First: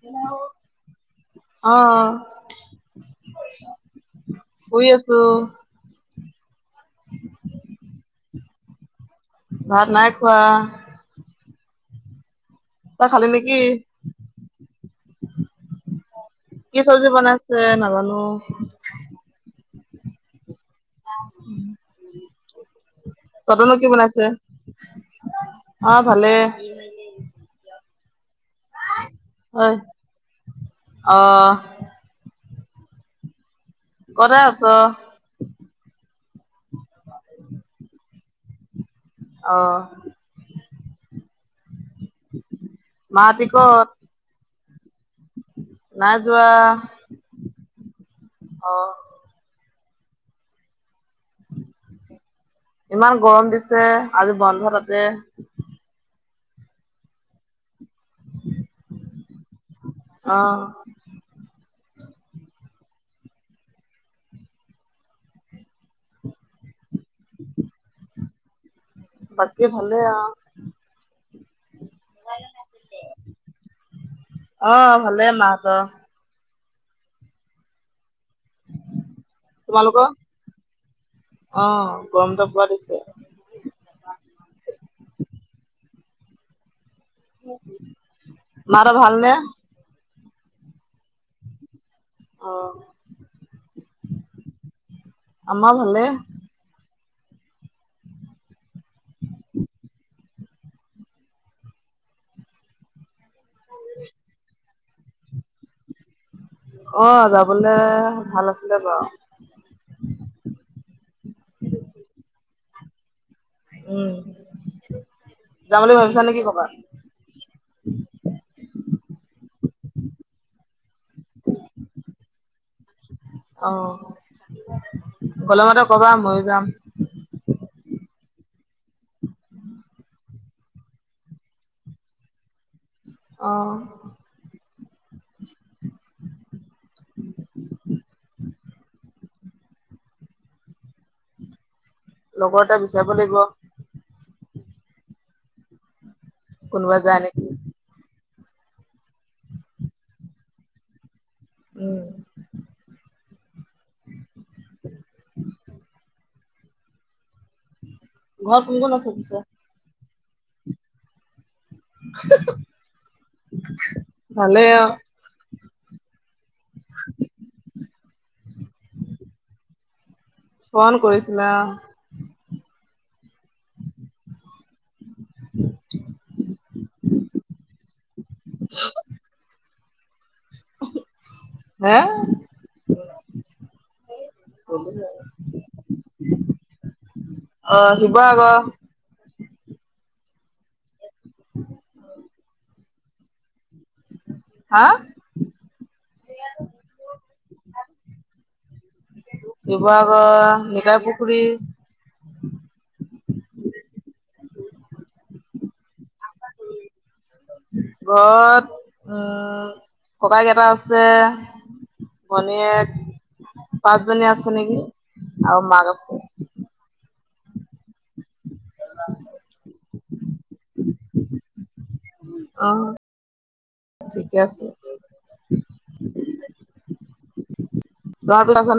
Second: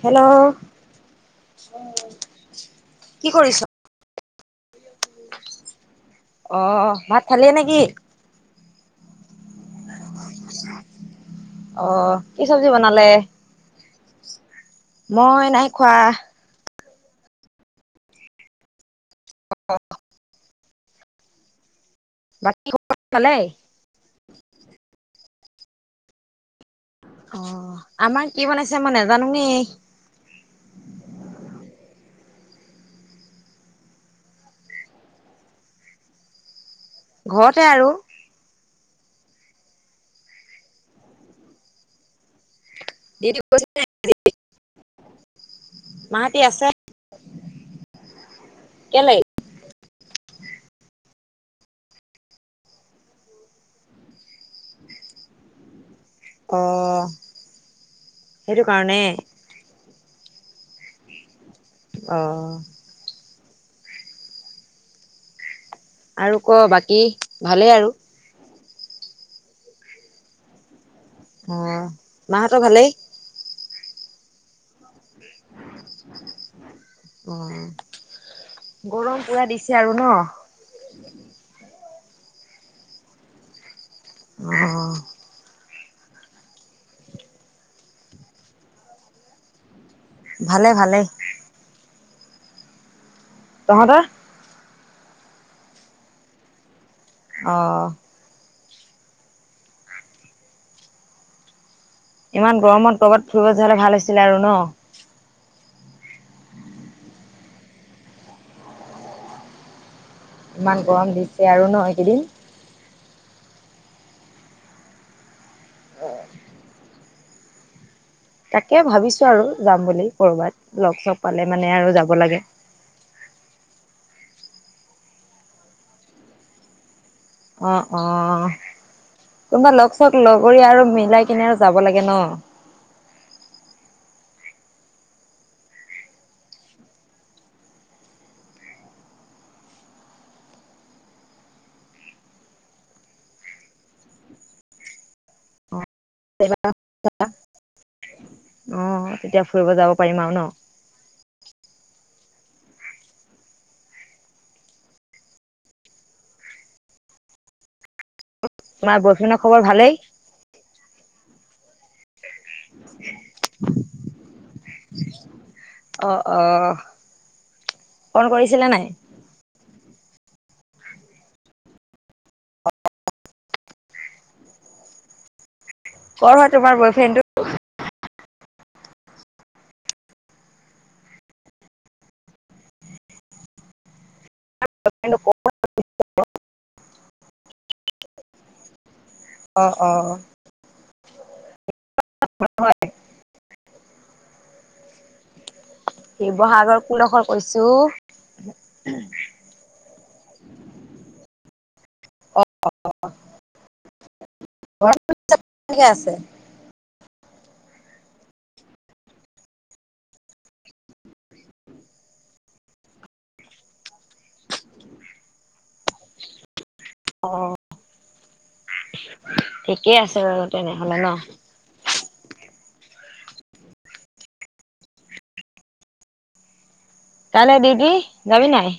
Hello অ', কি কৰিছ শই আছো অ ভাত খালিয়ে নেকি ভাত নাই কোৱা অ কি চব্জি বনালে উম মই নাই খোৱা কি চব্জি বনাইছে নাজানো [inaudible] বাকী খবৰ ভালেই? কটনো কি বনাইছে অ ভালে অ আমাৰ কি বনাইছে মই নাজানো নে ঐ অ', কৰে আছ ঘৰতে আৰু আহ ডিউটি মাহতি কত গৈছিলে নাই মাহঁতি যোৱা আছে আহ কেলে? ইমান গৰম দিছে আজি বন্ধ তাতে অ সেইটো কাৰণে আহ আহঁ আৰু ক বাকী ভালেই আৰু বাকী ভালে আহ অ মাহতৰ ভালেই অ ভালেই মাহ ত অ গৰম পুৰা দিছে আৰু তোমালোকৰ? ন গমন্ত পোৱা দিছে আহ মাৰ ভাল নে ভালে ভালে আহ তহত আমাৰ ভালে আহঁ ইমান গৰমত কৰ'বাত ফুৰিব য হলে ভাল হৈছিলে আৰু ন অ যাবলে ভাল আছিলে বাৰু ইমান গৰম দিছে আৰু ন এইকেইদিন উম যাম বুলি ভাবিছা নেকি কবাত তাকে ভাবিছো আৰু যাম বুলি কৰ'বাত লগ চ পালে মানে আৰু যাব লাগে গলমতে, কবা ময়ো যাম। অ', অ', কোনোবা লগত লগৰ আৰু মিলাই, কিনে আৰু যাব লাগে ন। অ', লগৰ এটা বিচাৰিব লাগিব। [unintelligible] কোনোবা যায় অ', নেকি তেতিয়া ফুৰিব যাব পাৰিম আৰু ন। উম', ঘৰত কোন কোন তোমাৰ আছে পিছে বয়ফৰনদৰ খবৰ ভালেই। ভালে আৰু অ', আহ, ফোন কৰিছিলে নাই। ফোন কৰিছিলা। কৰ হয়, তোমাৰ বয় ফ্ৰেণ্ডটো। [unintelligible] হা, অ', শিৱাগৰ। অ', অ', অ, [unintelligible] [unintelligible] হা, শিৱসাগৰ কোনডোখৰ কৈছো। শিবসাগৰ নটা‌ পুখুৰী। অ', অ', [unintelligible] আছে ঘৰত উম', ককাইক‌ এটা‌ আছে। ভনীয়েক। পাঁচজনী আছে নেকি আৰু মাক আছে। অ', অ ঠিকেই আছে বাৰু তেনে হ'লে ন। অ', ঠিকে আছে। কাইলৈ দিওটি, যাবি ল'ৰাটো নে নাই। আছে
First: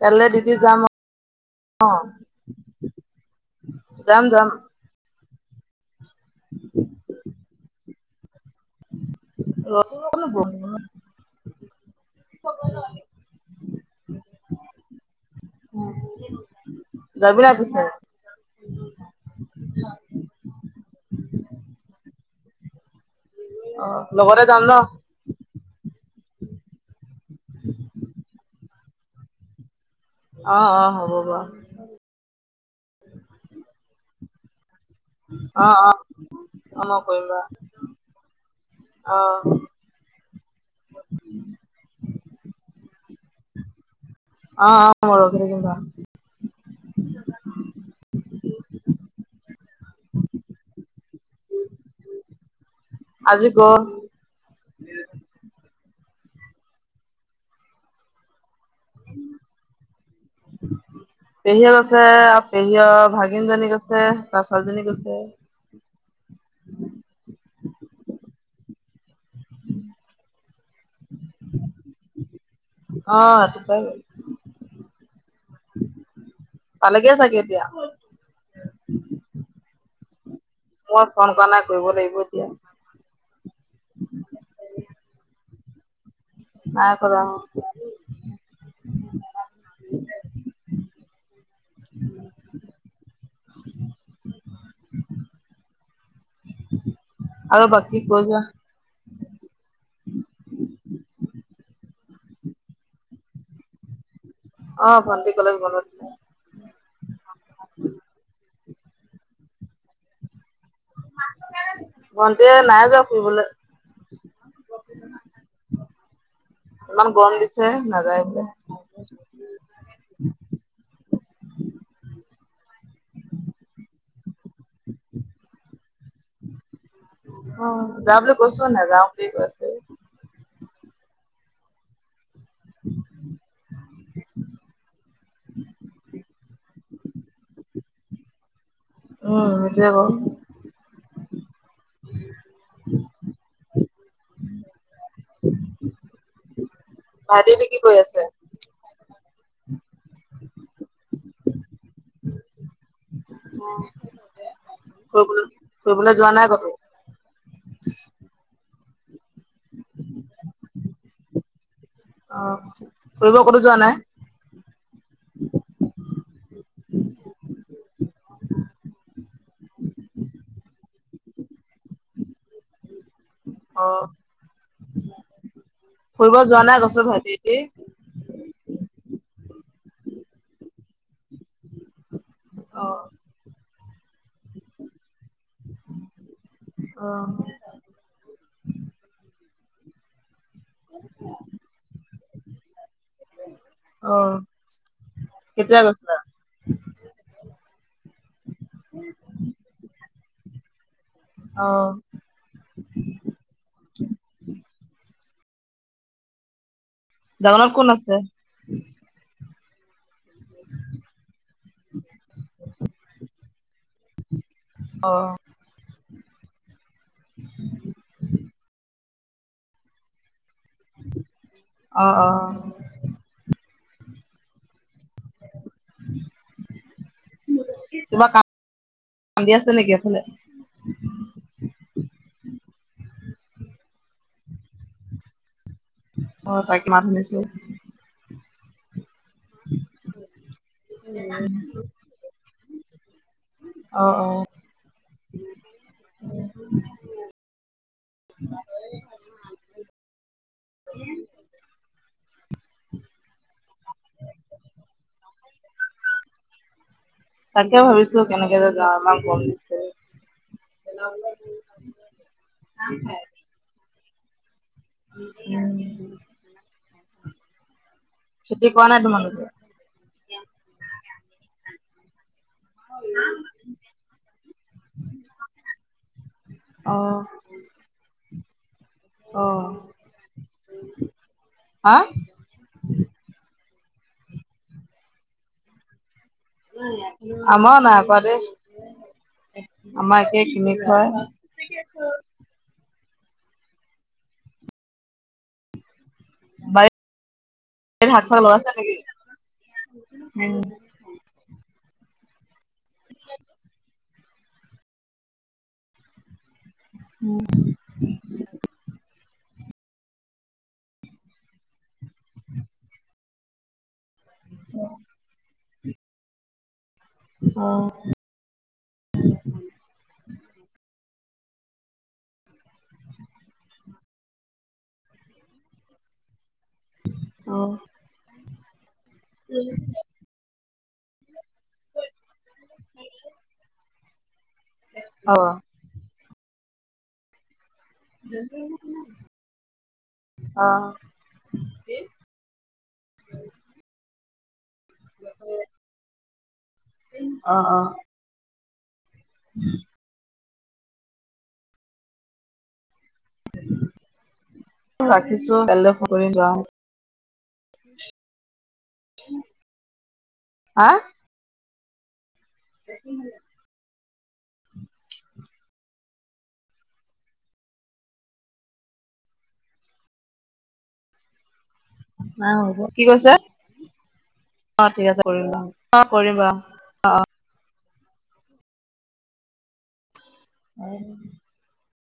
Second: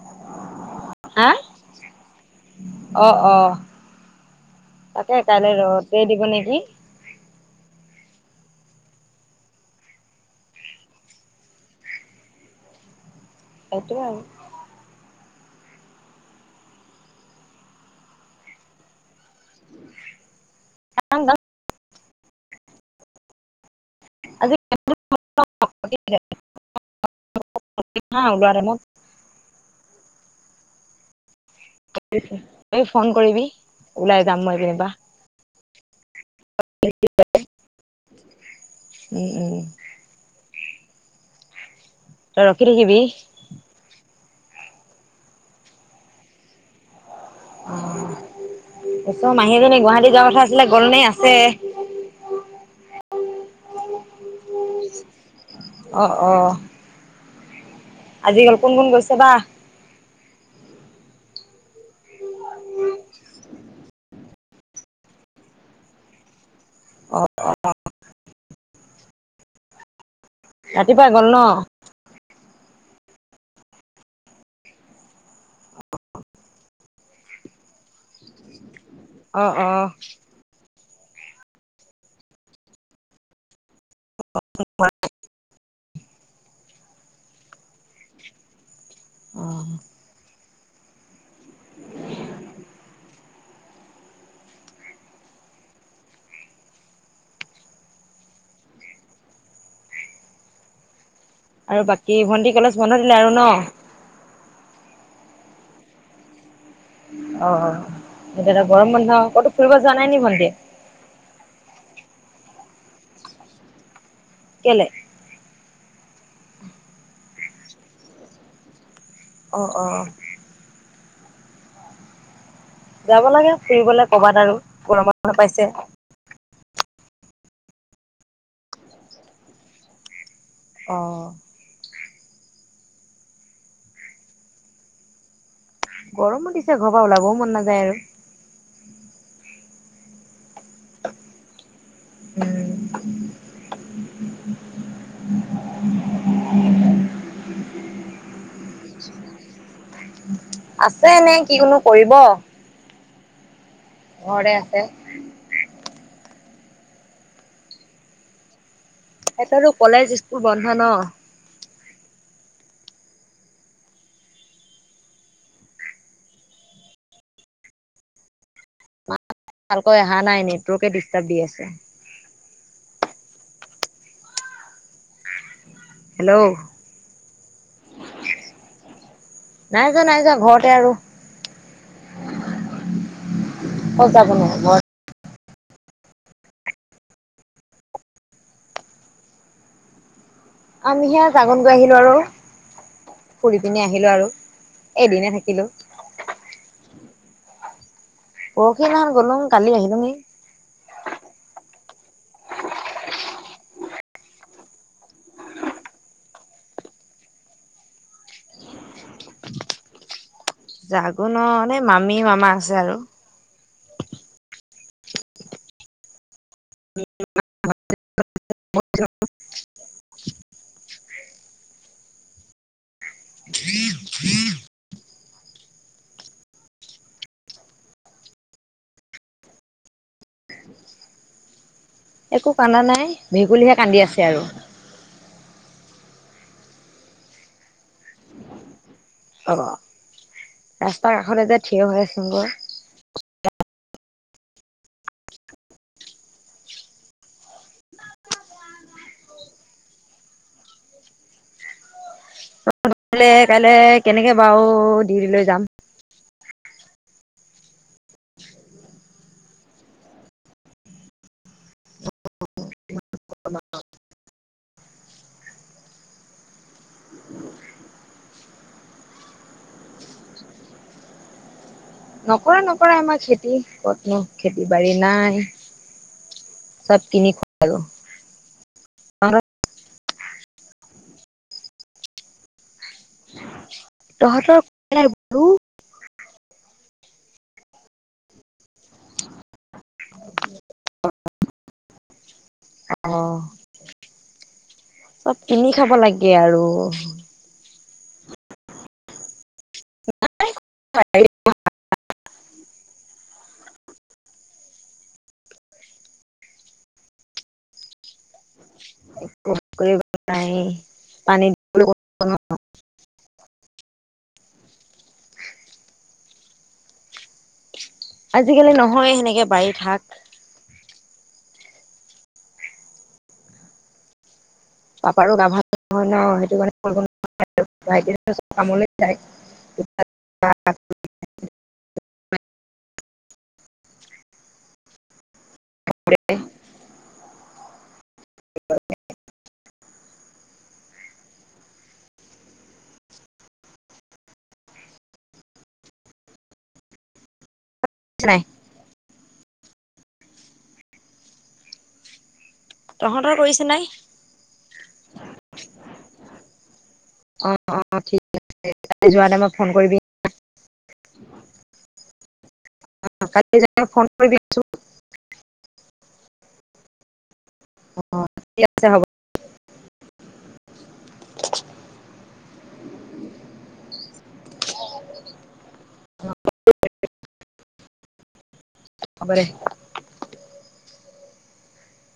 [unintelligible] যাম হা অ', অ যাম যাম। এ, কাইলৈ ৰ'দে দিব নেকি। [unintelligible] সেইটোৱেই বাৰু। যাবি নে নাই পিছে। যাম যাম অ', লগতে আজি যাম ন। [unintelligible] অ', অ, হ'ব বাৰু। ত, ফোন কৰিবি ওলাই যাম মই যেনিবা। অ', অ, অ', মই উম কৰিম উম ৰস, অ', [unintelligible] তই ৰখ থে কিিবি অ অ ম ৰ কক অ চ মাহী এজনী গুৱাহাটী যাব কথা আছিলে গলনে আছে আজি ক অঁ অঁ আজিিকাল কোন কোন গৈছে বা পেহীয়ে গৈছে আৰু পেহীয়ে ভাগিন জনী গৈছে তাৰছালীজনী গৈছে অ অ ৰাতিপুৱা গল ন আহ পাই পালগে চাগে এতিয়া আহ অ মই ফোন কৰা নাই কৰিব লাগিব এতিয়া [inaudible] ন কৰা আহ [inaudible] উ আৰু বাকী কৈছ আৰু বাকী ভন্টি কলেজ বন্ধ দিলে আৰু ন অ ভণ্টি কলেজ বনে অ এতিয়া এাদা গৰম বন্ধ কতো ফুৰিব যোৱা নাই নি ভণ্টিয় ভন্তে নাই যাও ফুৰিবলৈ কেলে ইমান গৰম দিছে নাযায় বোলে অ অ যাব লাগে ফুৰিবলৈ ক'ৰবাত আৰু গৰমান পাইছে অ যা বুলি কৈছো নাইযাও বুলি কৈ আছে অ [inaudible] ঘ মন দিছে ঘৰ পৰা ওলাবও মন নাযায় আৰু উম এ উম ভাইটি নে কিি কৈ আছে আছে নে কি কোনো কৰিব ঘৰতে আছে। অ ফলৈ ফুৰিবলৈ যোৱা নাই কতো [unintelligible] এটো কলেজ স্কুল বন্ধ ন আহ ফব কতো যোৱা নাই [inaudible] ভালকৈ অহা নাই নেটৱৰ্কে ডিষ্টাৰ্ব দি আছে অ ফুৰিব হেল্ল'। যোৱা নাই গছৰ ভতিতি নাই যাোৱা নাই যাোৱা ঘৰতে আৰু অ অ যাব নোৱাৰো অ আমি সে জাগন গৈ আহিলো আৰু ফুৰি পিনি আহিলো অ আৰু এদিনে থাকিলো উ পৰহিনাত গলোম কালি আহিলোমি অ জামানাৰ কোন আছে জাগো ন এে মামি মামা আছে আৰু আহ অ [inaudible] কিবা কান্ কান্দি আছে নেকি এফালে একো কান্দা নাই ভেকুলীহে কান্দি আছে আৰু আহ তাই কি মমান শুনিছো অ ৰাস্তা কাষত এ যে থিয় হৈ আছোন গৈ অ অ উ কাইলে কেনেকে বাৰু ডৰি লৈ যাম তাকে ভাবিছো কেনেকে যে যাওঁ আমাক গম দিছে অ উম [inaudible] খেতি কৰাোৱা নাই তোমালোকে নকৰা নকৰা আমাৰ খেতি কতনো খেতি বাাৰী নাই চব অ', কিনি খাল অ', হা তহঁতৰ বু আমাৰ নাই কোৱা দে। আমাৰ একেই কিনি খয়। অ',। চব কিনি খাব লাগে আৰু। বাৰীত [unintelligible] হয়। উ। ন পানী। অ',। অ',। আজিকালি নহয় সেনেকে বাৰিত শাক। পাপাৰো গাভাল অ', নহয় [unintelligible] [unintelligible] অ',। [unintelligible] উ। আহ। উ। অ', অ',। নাই। উম'। তহঁতৰ কৰিছে নাই ৰাখিছো কাইলৈ সকলোৱ যাওঁ। অ', অ', ঠিক আছে যোৱাতে মই ফোন কৰিবি। হা কালি য ফোন কৰি আছো। অ', ঠিক আছে হ'ব। ন কি কৈছে অ', ঠিক আছে কৰিব। অ', কৰিমিবা অ',। [unintelligible] হয়।